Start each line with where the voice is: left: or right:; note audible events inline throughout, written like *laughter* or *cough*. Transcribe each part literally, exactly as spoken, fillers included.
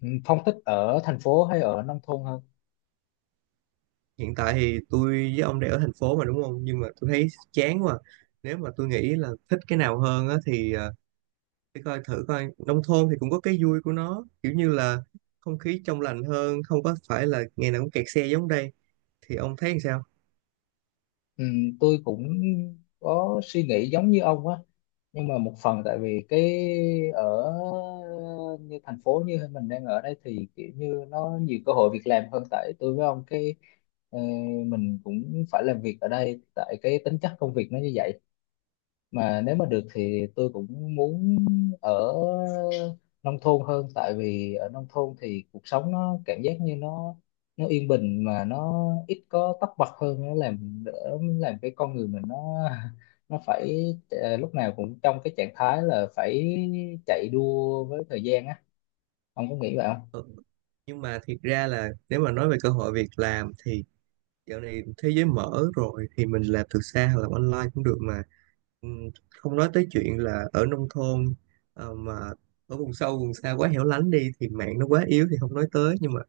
left: Ừ, Phong thích ở thành phố hay ở nông thôn hơn?
right: Hiện tại thì tôi với ông đều ở thành phố mà đúng không? Nhưng mà tôi thấy chán quá. à. Nếu mà tôi nghĩ là thích cái nào hơn á thì à, để coi thử coi nông thôn thì cũng có cái vui của nó, kiểu như là không khí trong lành hơn, không có phải là ngày nào cũng kẹt xe giống đây. Thì ông thấy làm sao?
left: Ừ, tôi cũng có suy nghĩ giống như ông á, nhưng mà một phần tại vì cái ở như thành phố như mình đang ở đây thì kiểu như nó nhiều cơ hội việc làm hơn tại tôi với ông cái ờ, mình cũng phải làm việc ở đây tại cái tính chất công việc nó như vậy, mà nếu mà được thì tôi cũng muốn ở nông thôn hơn, tại vì ở nông thôn thì cuộc sống nó cảm giác như nó nó yên bình, mà nó ít có tấp bật hơn, nó làm đỡ làm cái con người mình nó nó phải ờ, lúc nào cũng trong cái trạng thái là phải chạy đua với thời gian á. Ông có nghĩ vậy không?
right: Ừ. Nhưng mà thiệt ra là nếu mà nói về cơ hội việc làm thì dạo này thế giới mở rồi thì mình làm từ xa hoặc làm online cũng được mà. Ừm, không nói tới chuyện là ở nông thôn ờ, mà ở vùng sâu vùng xa quá hẻo lánh đi thì mạng nó quá yếu thì không nói tới, nhưng mà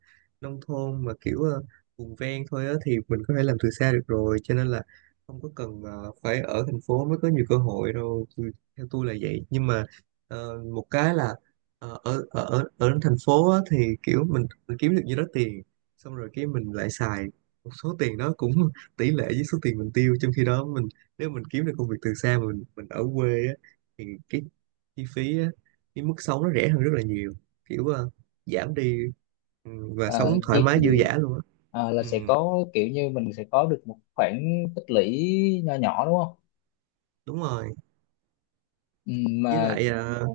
right: nông thôn mà kiểu ờ, vùng ven thôi á thì mình có thể làm từ xa được rồi, cho nên là không có cần ờ, phải ở thành phố mới có nhiều cơ hội đâu. Tôi- theo tôi là vậy, nhưng mà ờ, một cái là ờ, ở ở ở ở thành phố á, thì kiểu mình mình kiếm được nhiêu đó tiền xong rồi cái mình lại xài một số tiền đó cũng *laughs* tỷ lệ với số tiền mình tiêu, trong khi đó mình nếu mình kiếm được công việc từ xa mà mình mình ở quê á, thì cái chi phí á, cái mức sống nó rẻ hơn rất là nhiều, kiểu ờ, giảm đi, ừ, và
left: Ờ,
right: sống thoải
left: chi
right: mái dư
left: tiêu,
right: dả luôn á.
left: ờ, là
right: Ừ,
left: sẽ có kiểu như mình sẽ có được một khoản tích lũy nho nhỏ, đúng không?
right: đúng rồi.
left: Ừ,
right: Với
left: mà
right: lại ờ,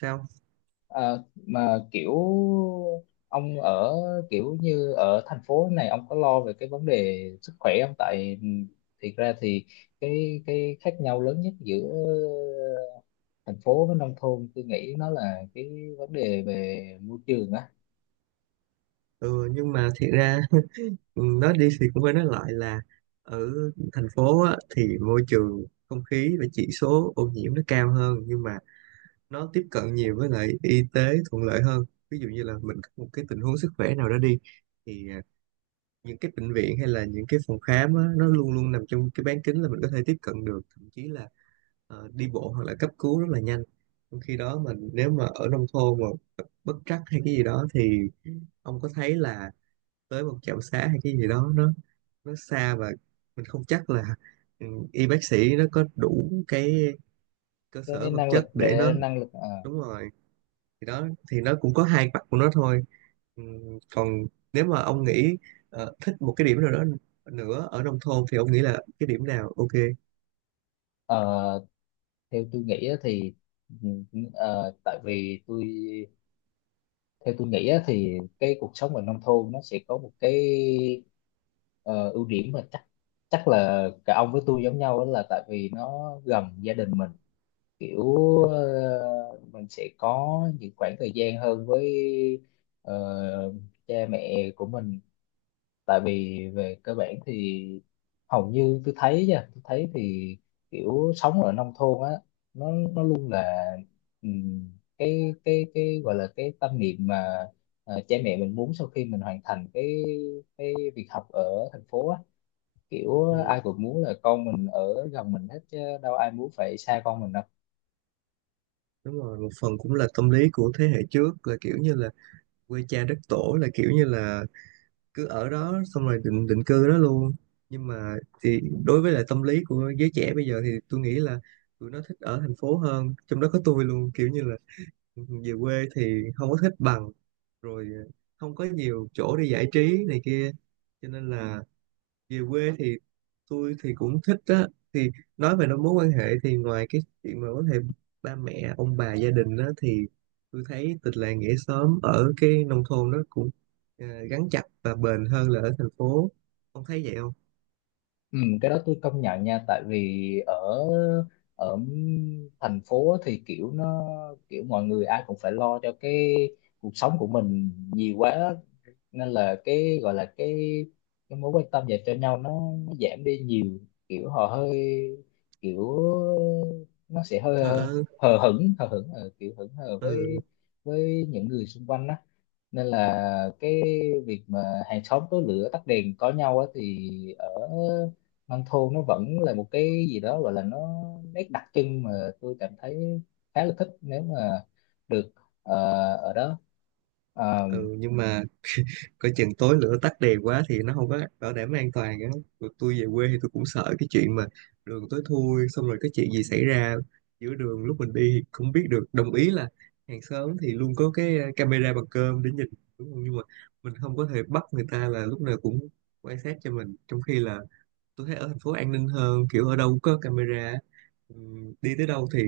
right: sao?
left: ờ, mà kiểu ông ở, kiểu như ở thành phố này ông có lo về cái vấn đề sức khỏe không? Tại thiệt ra thì cái cái khác nhau lớn nhất giữa thành phố với nông thôn tôi nghĩ nó là cái vấn đề về môi trường á,
right: Ừ, nhưng mà thiệt ra *laughs* ừ, nói đi thì cũng phải nói lại là ở thành phố á, thì môi trường không khí và chỉ số ô nhiễm nó cao hơn, nhưng mà nó tiếp cận nhiều với lại y tế thuận lợi hơn. Ví dụ như là mình có một cái tình huống sức khỏe nào đó đi thì à, những cái bệnh viện hay là những cái phòng khám á, nó luôn luôn nằm trong cái bán kính là mình có thể tiếp cận được, thậm chí là ờ, đi bộ hoặc là cấp cứu rất là nhanh. Trong khi đó mình nếu mà ở nông thôn mà gặp bất trắc hay cái gì đó thì ông có thấy là tới một trạm xá hay cái gì đó nó nó xa, và mình không chắc là ừ, y bác sĩ nó có đủ cái cơ
left: cái
right: sở vật
left: năng lực
right: chất để
left: để
right: nó,
left: năng lực ờ,
right: đúng rồi. Thì đó, thì nó cũng có hai mặt của nó thôi. Ừm, còn nếu mà ông nghĩ ờ, thích một cái điểm nào đó nữa ở nông thôn thì ông nghĩ là cái điểm nào ok?
left: ờ, theo tôi nghĩ á thì ừ, ừ, ờ, tại vì tôi theo tôi nghĩ á, thì cái cuộc sống ở nông thôn nó sẽ có một cái ờ, ưu điểm mà chắc chắc là cả ông với tôi giống nhau, đó là tại vì nó gần gia đình mình, kiểu ờ, mình sẽ có những khoảng thời gian hơn với ờ, cha mẹ của mình. Tại vì về cơ bản thì hầu như tôi thấy nha, tôi thấy thì kiểu sống ở nông thôn á, nó nó luôn là ừm, cái cái cái gọi là cái tâm niệm mà ờ, cha mẹ mình muốn, sau khi mình hoàn thành cái cái việc học ở thành phố á, kiểu
right: Ừ.
left: ai cũng muốn là con mình ở gần mình hết chứ đâu ai muốn phải xa con mình đâu.
right: Đúng rồi, một phần cũng là tâm lý của thế hệ trước là kiểu như là quê cha đất tổ, là kiểu như là cứ ở đó xong rồi định định cư đó luôn. Nhưng mà thì đối với lại tâm lý của giới trẻ bây giờ thì tôi nghĩ là tụi nó thích ở thành phố hơn, trong đó có tôi luôn, kiểu như là về quê thì không có thích bằng. Rồi ờ, không có nhiều chỗ để giải trí này kia, cho nên là về quê thì tôi thì cũng thích á. Thì nói về nó mối quan hệ thì ngoài cái chuyện mà có thể ba mẹ ông bà gia đình á thì tôi thấy tình làng nghĩa xóm ở cái nông thôn nó cũng ờ, gắn chặt và bền hơn là ở thành phố. Ông thấy vậy không?
left: Ừ, cái đó tôi công nhận nha, tại vì ở ở thành phố thì kiểu nó, kiểu mọi người ai cũng phải lo cho cái cuộc sống của mình nhiều quá, nên là cái gọi là cái cái mối quan tâm dành cho nhau nó, nó giảm đi nhiều, kiểu họ hơi, kiểu nó sẽ hơi
right: Thở,
left: hờ hững hờ hững ờ, kiểu hững hờ với
right: ừ,
left: với những người xung quanh đó. Nên là cái việc mà hàng xóm tối lửa tắt đèn có nhau á, thì ở nông thôn nó vẫn là một cái gì đó gọi là nó nét đặc trưng, mà tôi cảm thấy khá là thích nếu mà được ờ, ở đó. Ờ,
right: ừ. Nhưng mà coi chừng tối lửa tắt đèn quá thì nó không có bảo đảm an toàn á. Tụi tôi về quê thì tôi cũng sợ cái chuyện mà đường tối thui xong rồi cái chuyện gì xảy ra giữa đường lúc mình đi thì không biết được. Đồng ý là hàng xóm thì luôn có cái ờ, camera bằng cơm để nhìn, đúng không, nhưng mà mình không có thể bắt người ta là lúc nào cũng quan sát cho mình, trong khi là tôi thấy ở thành phố an ninh hơn, kiểu ở đâu cũng có camera. Ừm, đi tới đâu thì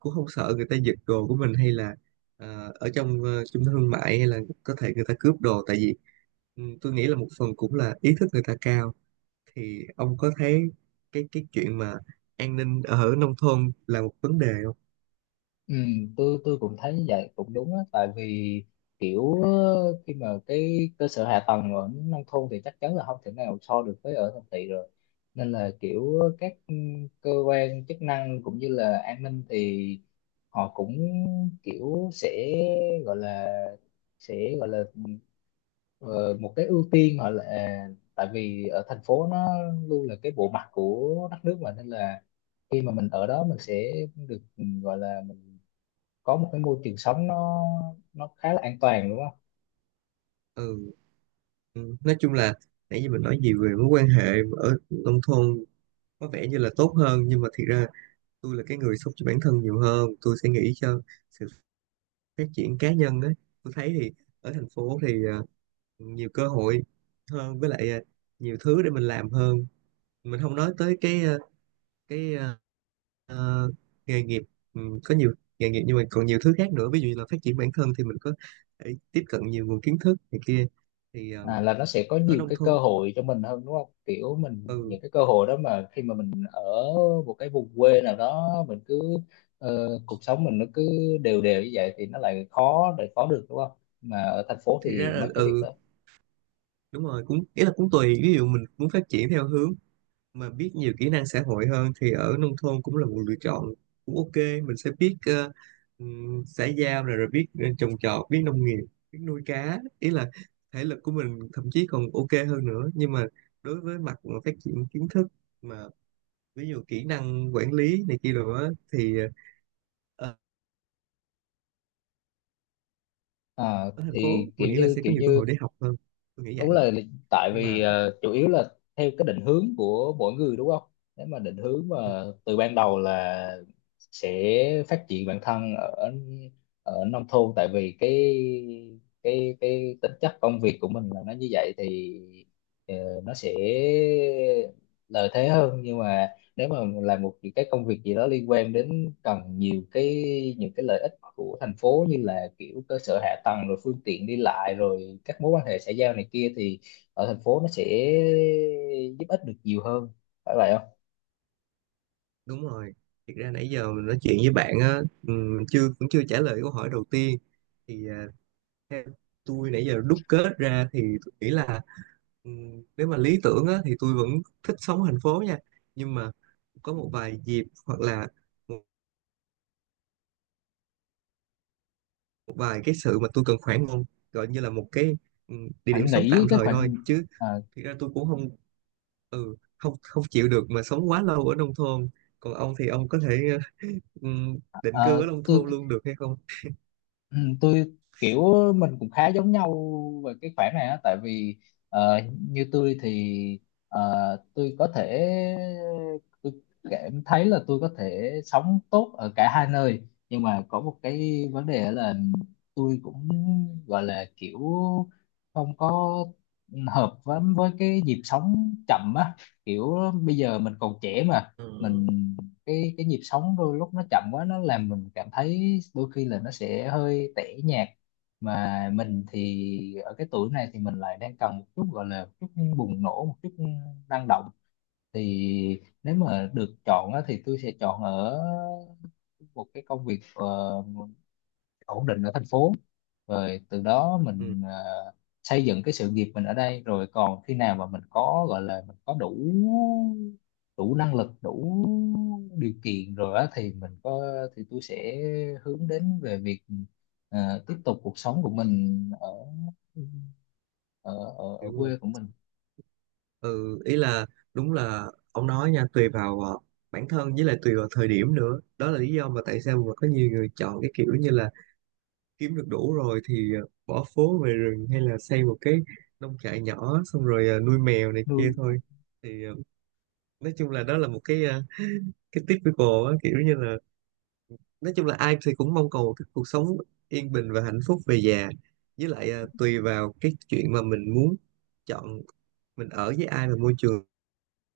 right: cũng không sợ người ta giật đồ của mình, hay là ờ, ở trong ờ, trung tâm thương mại hay là có thể người ta cướp đồ, tại vì ừm, tôi nghĩ là một phần cũng là ý thức người ta cao. Thì ông có thấy cái cái chuyện mà an ninh ở nông thôn là một vấn đề không?
left: ừ, tôi tôi cũng thấy như vậy cũng đúng á, tại vì kiểu ờ, khi mà cái cơ sở hạ tầng ở nông thôn thì chắc chắn là không thể nào so được với ở thành thị rồi, nên là kiểu các ừ, cơ quan chức năng cũng như là an ninh thì họ cũng kiểu sẽ gọi là sẽ gọi là ờ, một cái ưu tiên họ, là tại vì ở thành phố nó luôn là cái bộ mặt của đất nước mà, nên là khi mà mình ở đó mình sẽ được ừ, gọi là mình có một cái môi trường sống nó nó khá là an toàn đúng không?
right: Ừ, ừm, nói chung là nãy giờ mình nói gì về mối quan hệ ở nông thôn có vẻ như là tốt hơn, nhưng mà thiệt ra tôi là cái người sống cho bản thân nhiều hơn, tôi sẽ nghĩ cho sự phát triển cá nhân ấy. Tôi thấy thì ở thành phố thì ờ, nhiều cơ hội hơn, với lại ờ, nhiều thứ để mình làm hơn. Mình không nói tới cái ờ, cái ờ, ờ, nghề nghiệp, ừ, có nhiều nghề nghiệp, nhưng mà còn nhiều thứ khác nữa. Ví dụ như là phát triển bản thân thì mình có thể tiếp cận nhiều nguồn kiến thức này kia. Thì ờ,
left: À, là nó sẽ có
right: ở
left: nhiều
right: nông
left: cái cơ
right: thôn
left: hội cho mình hơn đúng không, kiểu mình
right: ừ
left: những cái cơ hội đó mà khi mà mình ở một cái vùng quê nào đó mình cứ ờ, cuộc sống mình nó cứ đều đều như vậy thì nó lại khó để có được đúng không, mà ở thành phố
right: thì ra
left: thì
right: là
left: mấy cái việc
right: ừ
left: đó
right: đúng rồi, cũng ý là cũng tùy. Ví dụ mình muốn phát triển theo hướng mà biết nhiều kỹ năng xã hội hơn thì ở nông thôn cũng là một lựa chọn, cũng ok, mình sẽ biết ờ, ừm, xã giao, rồi rồi biết ờ, trồng trọt, biết nông nghiệp, biết nuôi cá, ý là thể lực của mình thậm chí còn ok hơn nữa. Nhưng mà đối với mặt mà phát triển kiến thức mà ví dụ kỹ năng quản lý này kia rồi á thì ờ,
left: à,
right: ở thành phố
left: thì kiểu
right: mình nghĩ là
left: như
right: sẽ
left: kiểu
right: có nhiều cơ hội
left: như
right: để học hơn. Tôi nghĩ vậy.
left: đúng là, tại
right: Nhưng
left: vì
right: mà
left: ờ, chủ yếu là theo cái định hướng của mỗi người đúng không. Nếu mà định hướng mà
right: ừ,
left: từ ban đầu là sẽ phát triển bản thân ở ở nông thôn, tại vì cái cái cái tính chất công việc của mình là nó như vậy thì ờ, nó sẽ lợi thế hơn, nhưng mà nếu mà làm một cái công việc gì đó liên quan đến cần nhiều cái, những cái lợi ích của thành phố như là kiểu cơ sở hạ tầng rồi phương tiện đi lại rồi các mối quan hệ xã giao này kia, thì ở thành phố nó sẽ giúp ích được nhiều hơn, phải vậy không?
right: đúng rồi. Thiệt ra nãy giờ mình nói chuyện với bạn á, ừm, chưa cũng chưa trả lời câu hỏi đầu tiên. Thì à, theo tôi nãy giờ đúc kết ra thì tôi nghĩ là ừm, nếu mà lý tưởng á, thì tôi vẫn thích sống ở thành phố nha. Nhưng mà có một vài dịp hoặc là một một vài cái sự mà tôi cần khoảng không, gọi như là một cái ừm, địa điểm
left: Anh
right: sống
left: nghĩ
right: tạm
left: cái
right: thời thôi
left: khoản
right: chứ.
left: à,
right: Thực ra tôi cũng không, ừ không, không chịu được mà sống quá lâu ở nông thôn. Còn ông thì ông có thể *laughs* ờ, ừm, định cư
left: à,
right: ở nông
left: tôi
right: thôn luôn được hay không?
left: ừ, tôi kiểu mình cũng khá giống nhau về cái khoản này á, tại vì ờ, như tôi thì ờ, tôi có thể, tôi cảm thấy là tôi có thể sống tốt ở cả hai nơi, nhưng mà có một cái vấn đề là tôi cũng gọi là kiểu không có hợp với với cái nhịp sống chậm á, kiểu bây giờ mình còn trẻ mà,
right: Ừ.
left: mình cái cái nhịp sống đôi lúc nó chậm quá nó làm mình cảm thấy đôi khi là nó sẽ hơi tẻ nhạt, mà mình thì ở cái tuổi này thì mình lại đang cần một chút, gọi là một chút bùng nổ, một chút năng động. Thì nếu mà được chọn á, thì tôi sẽ chọn ở một cái công việc ờ, ổn định ở thành phố, rồi từ đó
right: Ừ,
left: mình ờ, xây dựng cái sự nghiệp mình ở đây, rồi còn khi nào mà mình có, gọi là mình có đủ, đủ năng lực đủ điều kiện rồi á thì mình có thì tôi sẽ hướng đến về việc ờ, tiếp tục cuộc sống của mình ở ở ở, ở
right: đúng rồi.
left: quê của mình.
right: Ừ, ý là đúng là ông nói nha, tùy vào ờ, bản thân, với lại tùy vào thời điểm nữa. Đó là lý do mà tại sao mà có nhiều người chọn cái kiểu như là kiếm được đủ rồi thì ờ, bỏ phố về rừng, hay là xây một cái nông trại nhỏ xong rồi ờ, nuôi mèo này kia
left: Nuôi
right: thôi. Thì ờ, nói chung là đó là một cái ờ, cái typical á, kiểu như là nói chung là ai thì cũng mong cầu một cái cuộc sống yên bình và hạnh phúc về già, với lại ờ, tùy vào cái chuyện mà mình muốn chọn mình ở với ai, và môi trường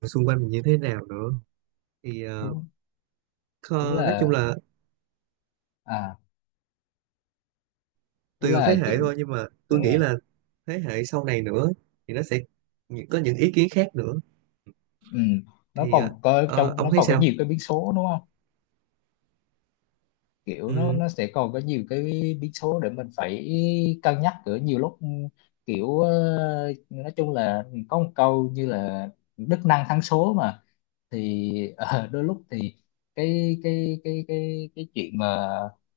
right: xung quanh mình như thế nào nữa. Thì ờ,
left: đúng, đúng
right: kho- nói chung
left: là
right: là
left: à, đúng
right: tùy vào thế
left: là kiểu,
right: hệ thôi, nhưng mà tôi
left: đúng là
right: nghĩ là thế hệ sau này nữa thì nó sẽ nhị- có những ý kiến khác nữa.
left: ừ. Nó
right: Thì ờ,
left: còn có
right: ờ,
left: trong
right: ông
left: nó
right: thấy
left: còn có
right: sao?
left: nhiều cái biến số đúng không, kiểu nó
right: Ừ,
left: nó sẽ còn có nhiều cái biến số để mình phải cân nhắc ở nhiều lúc. Kiểu ờ, nói chung là có một câu như là đức năng thắng số mà, thì *laughs* ờ, đôi lúc thì cái cái cái cái cái chuyện mà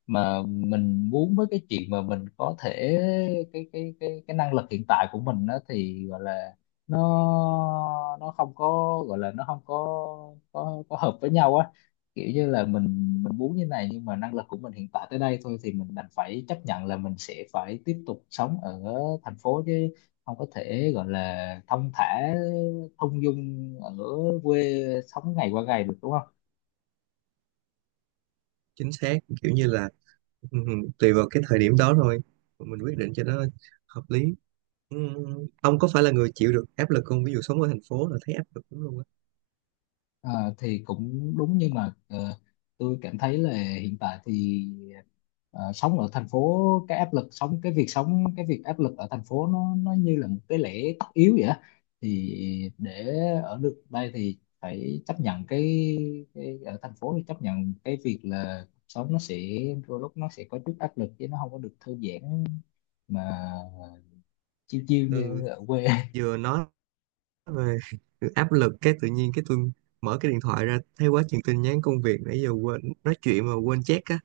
left: mà mình muốn với cái chuyện mà mình có thể, cái cái cái cái năng lực hiện tại của mình đó, thì gọi là nó nó không có gọi là nó không có có có hợp với nhau á, kiểu như là mình mình muốn như này, nhưng mà năng lực của mình hiện tại tới đây thôi thì mình đành phải chấp nhận là mình sẽ phải tiếp tục sống ở thành phố, chứ không có thể gọi là thong thả thong dong ở quê sống ngày qua ngày được đúng không.
right: chính xác, kiểu như là ừ, ừ, tùy vào cái thời điểm đó thôi mà mình quyết định cho nó hợp lý. ừ, ông có phải là người chịu được áp lực không? Ví dụ sống ở thành phố là thấy áp lực lắm luôn á.
left: Ờ, thì cũng đúng nhưng mà ờ, tôi cảm thấy là hiện tại thì ờ, sống ở thành phố, cái áp lực sống, cái việc sống cái việc áp lực ở thành phố nó nó như là một cái lẽ tất yếu vậy á. Thì để ở được đây thì phải chấp nhận cái, cái ở thành phố thì chấp nhận cái việc là cuộc sống nó sẽ đôi lúc nó sẽ có chút áp lực chứ nó không có được thư giãn mà chiêu chiêu
right: Ừ,
left: như ở quê.
right: vừa nói về *laughs* áp lực cái tự nhiên cái tôi mở cái điện thoại ra thấy quá chừng tin nhắn công việc, nãy giờ quên nói chuyện mà quên check á,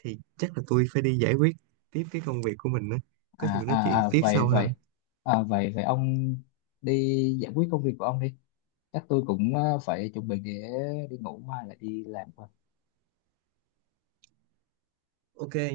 right: thì chắc là tôi phải đi giải quyết tiếp cái công việc của mình á. Có gì
left: à,
right: mình nói
left: à,
right: chuyện
left: à
right: tiếp
left: vậy
right: sau ha.
left: vậy à, vậy vậy ông đi giải quyết công việc của ông đi, chắc tôi cũng ờ, phải chuẩn bị để đi ngủ mai lại đi làm.
right: Ok.